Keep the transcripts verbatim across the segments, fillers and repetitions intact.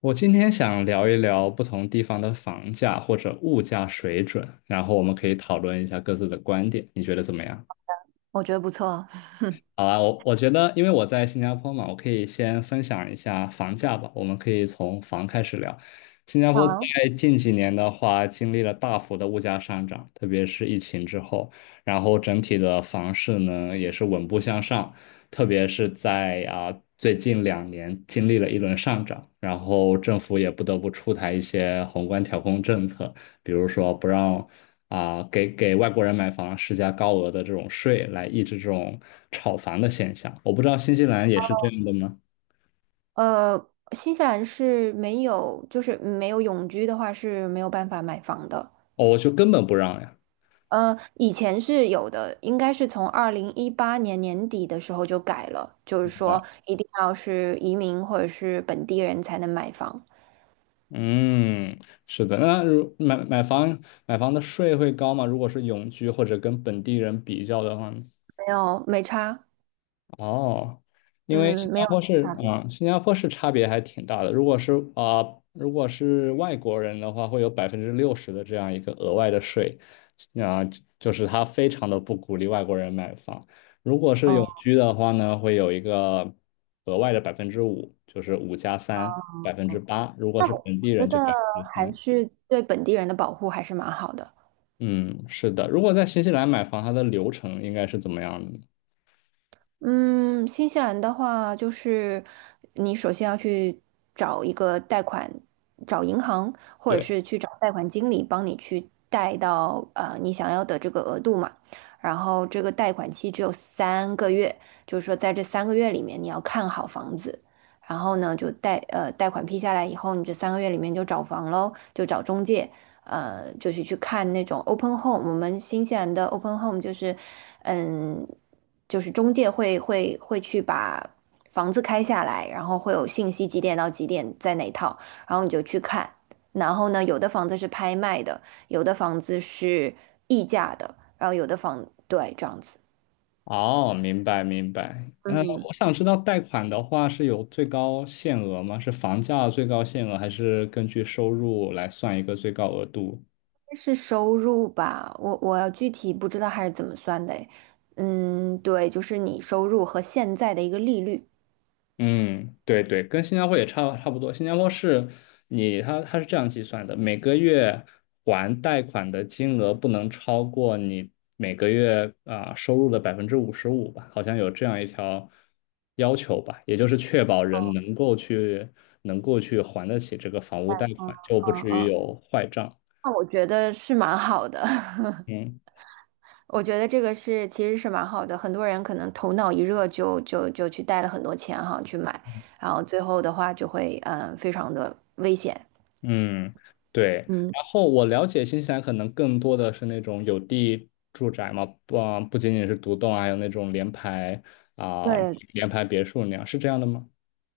我今天想聊一聊不同地方的房价或者物价水准，然后我们可以讨论一下各自的观点，你觉得怎么样？我觉得不错。好啊，我我觉得，因为我在新加坡嘛，我可以先分享一下房价吧。我们可以从房开始聊。新加坡在好，近几年的话，经历了大幅的物价上涨，特别是疫情之后，然后整体的房市呢也是稳步向上，特别是在啊最近两年经历了一轮上涨，然后政府也不得不出台一些宏观调控政策，比如说不让啊、给给外国人买房施加高额的这种税，来抑制这种炒房的现象。我不知道新西兰也是这样的吗？呃，新西兰是没有，就是没有永居的话是没有办法买房的。哦，我就根本不让呀。呃，以前是有的，应该是从二零一八年年底的时候就改了，就是明说白。一定要是移民或者是本地人才能买房，嗯，是的。那如买买房买房的税会高吗？如果是永居或者跟本地人比较的话呢？没有没差，哦，因为新嗯，没加有坡是差别。啊、新加坡是差别还挺大的。如果是啊、如果是外国人的话，会有百分之六十的这样一个额外的税。啊、就是他非常的不鼓励外国人买房。如果是永哦，居的话呢，会有一个额外的百分之五，就是五加三，百分之八。如果那是我本地觉人就得百分之还三。是对本地人的保护还是蛮好的。嗯，是的。如果在新西兰买房，它的流程应该是怎么样的呢？嗯，新西兰的话，就是你首先要去找一个贷款，找银行，或者对。是去找贷款经理帮你去贷到呃你想要的这个额度嘛。然后这个贷款期只有三个月，就是说在这三个月里面你要看好房子，然后呢就贷呃贷款批下来以后，你这三个月里面就找房喽，就找中介，呃，就是去看那种 open home，我们新西兰的 open home 就是，嗯，就是中介会会会去把房子开下来，然后会有信息几点到几点在哪套，然后你就去看。然后呢，有的房子是拍卖的，有的房子是溢价的，然后有的房，对，这样子。哦，明白明白。嗯，嗯，我想知道贷款的话是有最高限额吗？是房价最高限额，还是根据收入来算一个最高额度？是收入吧，我我要具体不知道还是怎么算的诶嗯，对，就是你收入和现在的一个利率。嗯，对对，跟新加坡也差差不多。新加坡是你，它它是这样计算的，每个月还贷款的金额不能超过你每个月啊、收入的百分之五十五吧，好像有这样一条要求吧，也就是确保人能够去能够去还得起这个房屋贷嗯款，就不嗯至于嗯。有坏账。那我觉得是蛮好的，嗯。我觉得这个是其实是蛮好的。很多人可能头脑一热就就就去带了很多钱哈去买，然后最后的话就会嗯非常的危险。嗯，对。嗯，然后我了解新西兰可能更多的是那种有地住宅嘛，不啊不仅仅是独栋，还有那种联排啊、对联排别墅那样，是这样的吗？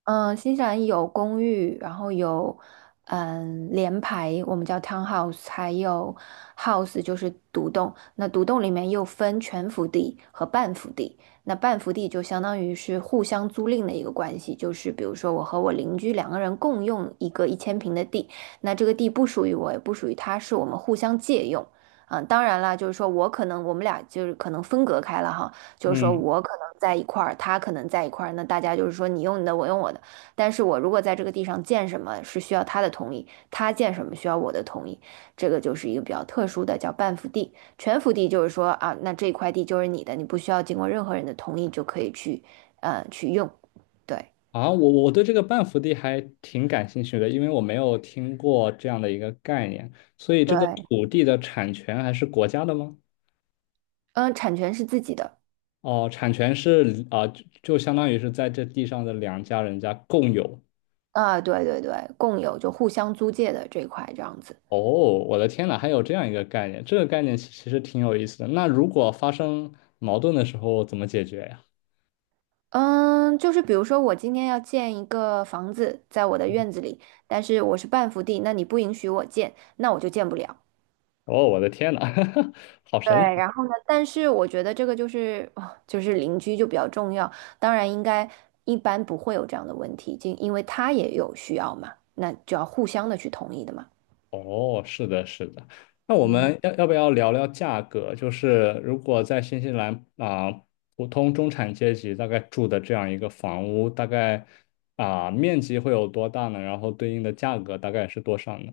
嗯，新西兰有公寓，然后有嗯联排，我们叫 townhouse，还有 house 就是独栋。那独栋里面又分全幅地和半幅地。那半幅地就相当于是互相租赁的一个关系，就是比如说我和我邻居两个人共用一个一千平的地，那这个地不属于我，也不属于他，是我们互相借用。嗯，当然啦，就是说我可能我们俩就是可能分隔开了哈。就是说嗯，我可能在一块儿，他可能在一块儿，那大家就是说你用你的，我用我的。但是我如果在这个地上建什么是需要他的同意，他建什么需要我的同意，这个就是一个比较特殊的叫半幅地。全幅地就是说啊，那这块地就是你的，你不需要经过任何人的同意就可以去，呃，去用。对啊，我我对这个半幅地还挺感兴趣的，因为我没有听过这样的一个概念，所以这个对，土地的产权还是国家的吗？嗯，产权是自己的哦，产权是啊、就就相当于是在这地上的两家人家共有。啊，对对对，共有就互相租借的这一块这样子。哦，我的天呐，还有这样一个概念，这个概念其其实挺有意思的。那如果发生矛盾的时候怎么解决呀？嗯，就是比如说，我今天要建一个房子在我的院子里，但是我是半幅地，那你不允许我建，那我就建不了。哦，我的天呐，好对，神奇！然后呢，但是我觉得这个就是哦就是邻居就比较重要，当然应该一般不会有这样的问题，就因为他也有需要嘛，那就要互相的去同意的嘛。哦，是的，是的。那我们要要不要聊聊价格？就是如果在新西兰啊、普通中产阶级大概住的这样一个房屋，大概啊、面积会有多大呢？然后对应的价格大概是多少呢？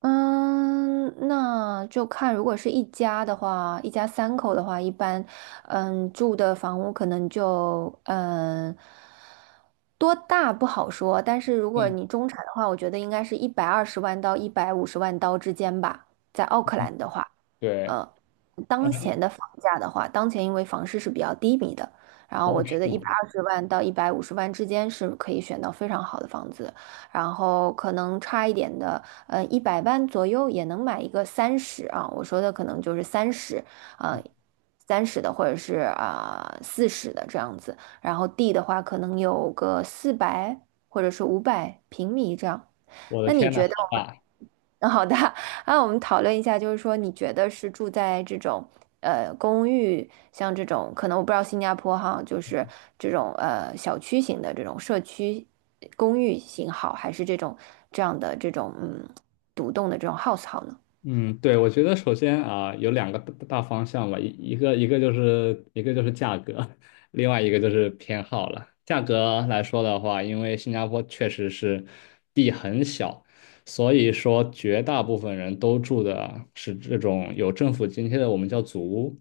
嗯，那就看，如果是一家的话，一家三口的话，一般，嗯，住的房屋可能就，嗯，多大不好说，但是如果嗯，你中产的话，我觉得应该是一百二十万到一百五十万刀之间吧，在奥克兰的话，对，呃，呃，当前的房价的话，当前因为房市是比较低迷的，然后哦，我觉是得一吗？百二十万到一百五十万之间是可以选到非常好的房子，然后可能差一点的。呃，一百万左右也能买一个三十啊，我说的可能就是三十，啊，三十的或者是啊四十的这样子，然后地的话可能有个四百或者是五百平米这样。我的那你天呐，觉得好我们，大！嗯好的，啊，我们讨论一下，就是说，你觉得是住在这种呃公寓，像这种可能我不知道新加坡哈，就是这种呃小区型的这种社区公寓型好，还是这种这样的这种嗯独栋的这种 house 好呢？嗯，对，我觉得首先啊，有两个大大方向吧，一一个一个就是一个就是价格，另外一个就是偏好了。价格来说的话，因为新加坡确实是地很小，所以说绝大部分人都住的是这种有政府津贴的，我们叫祖屋。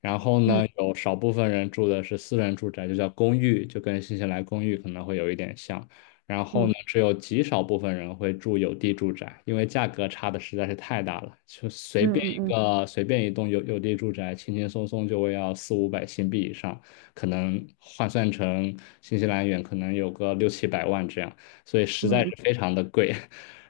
然后嗯呢，有少部分人住的是私人住宅，就叫公寓，就跟新西兰公寓可能会有一点像。然后呢，嗯只有极少部分人会住有地住宅，因为价格差的实在是太大了。就随嗯便嗯一嗯个随便一栋有有地住宅，轻轻松松就会要四五百新币以上，可能换算成新西兰元，可能有个六七百万这样，所以实在嗯是非常的贵。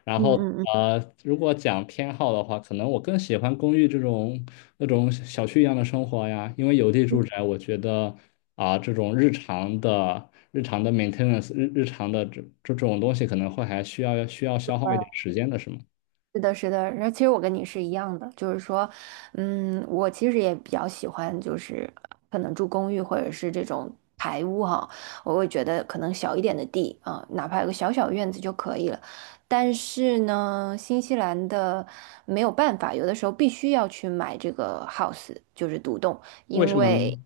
然嗯后嗯嗯呃，如果讲偏好的话，可能我更喜欢公寓这种那种小区一样的生活呀。因为有地嗯，住嗯宅，我觉得啊、这种日常的日常的 maintenance 日日常的这这种东西，可能会还需要需要消耗一点时间的，是吗？是的，是的，然后其实我跟你是一样的，就是说，嗯，我其实也比较喜欢，就是可能住公寓或者是这种排屋哈，我会觉得可能小一点的地啊，哪怕有个小小院子就可以了。但是呢，新西兰的没有办法，有的时候必须要去买这个 house，就是独栋，为因什么为。呢？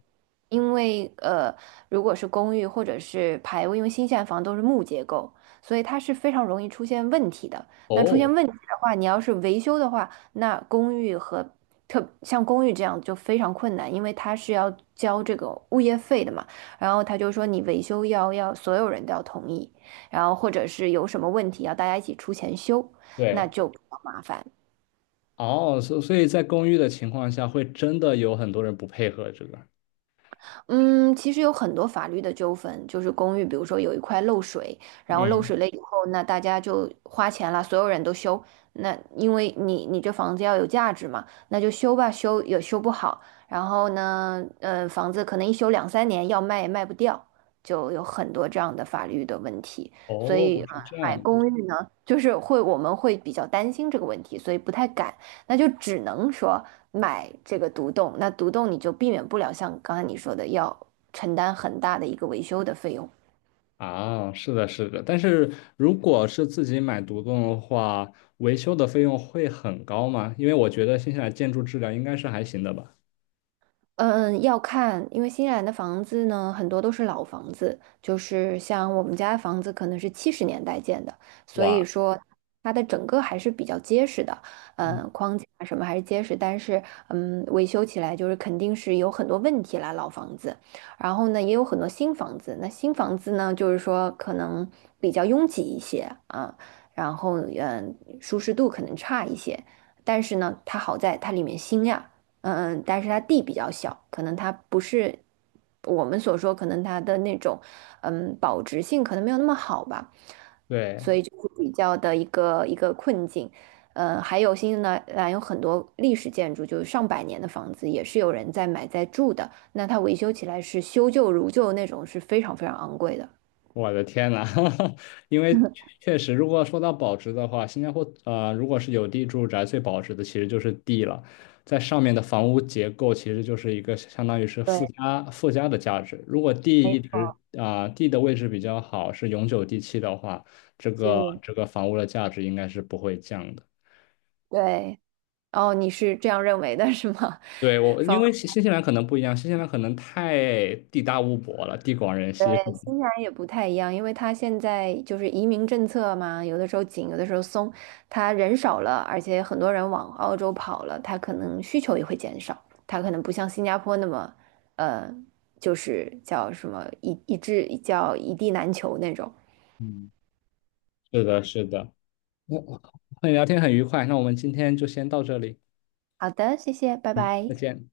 因为呃，如果是公寓或者是排屋，因为新西兰房都是木结构，所以它是非常容易出现问题的。那出现哦，问题的话，你要是维修的话，那公寓和特像公寓这样就非常困难，因为它是要交这个物业费的嘛。然后他就说你维修要要所有人都要同意，然后或者是有什么问题要大家一起出钱修，那对，就比较麻烦。哦，所所以在公寓的情况下，会真的有很多人不配合这个。嗯，其实有很多法律的纠纷，就是公寓，比如说有一块漏水，然后漏嗯，水了以后，那大家就花钱了，所有人都修。那因为你你这房子要有价值嘛，那就修吧，修也修不好。然后呢，呃，房子可能一修两三年，要卖也卖不掉，就有很多这样的法律的问题。所以，哦，是呃这买样公寓呢，就是会我们会比较担心这个问题，所以不太敢。那就只能说买这个独栋。那独栋你就避免不了像刚才你说的要承担很大的一个维修的费用。啊，是的，是的，但是如果是自己买独栋的话，维修的费用会很高吗？因为我觉得新西兰建筑质量应该是还行的吧。嗯，要看，因为新西兰的房子呢，很多都是老房子，就是像我们家的房子可能是七十年代建的，所以哇，说它的整个还是比较结实的，嗯，嗯，框架啊什么还是结实，但是嗯，维修起来就是肯定是有很多问题啦，老房子，然后呢也有很多新房子，那新房子呢就是说可能比较拥挤一些啊，然后嗯，舒适度可能差一些，但是呢它好在它里面新呀。嗯嗯但是它地比较小，可能它不是我们所说，可能它的那种嗯保值性可能没有那么好吧，对，所以就是比较的一个一个困境。呃，还有新西兰兰有很多历史建筑，就是上百年的房子，也是有人在买在住的。那它维修起来是修旧如旧那种，是非常非常昂贵的。我的天呐，因为确确实，如果说到保值的话，新加坡呃，如果是有地住宅，最保值的其实就是地了，在上面的房屋结构其实就是一个相当于是附对，加附加的价值。如果地一直啊、地的位置比较好，是永久地契的话，这个是。这个房屋的价值应该是不会降的。对，哦，你是这样认为的是吗？对。我，因为 新新西兰可能不一样，新西兰可能太地大物博了，地广人稀。新西兰也不太一样，因为它现在就是移民政策嘛，有的时候紧，有的时候松。它人少了，而且很多人往澳洲跑了，它可能需求也会减少。它可能不像新加坡那么，呃，就是叫什么一一致叫一地难求那种。嗯，是的，是的。我我和你 聊天很愉快，那我们今天就先到这里，好的，谢谢，拜嗯，拜。再见。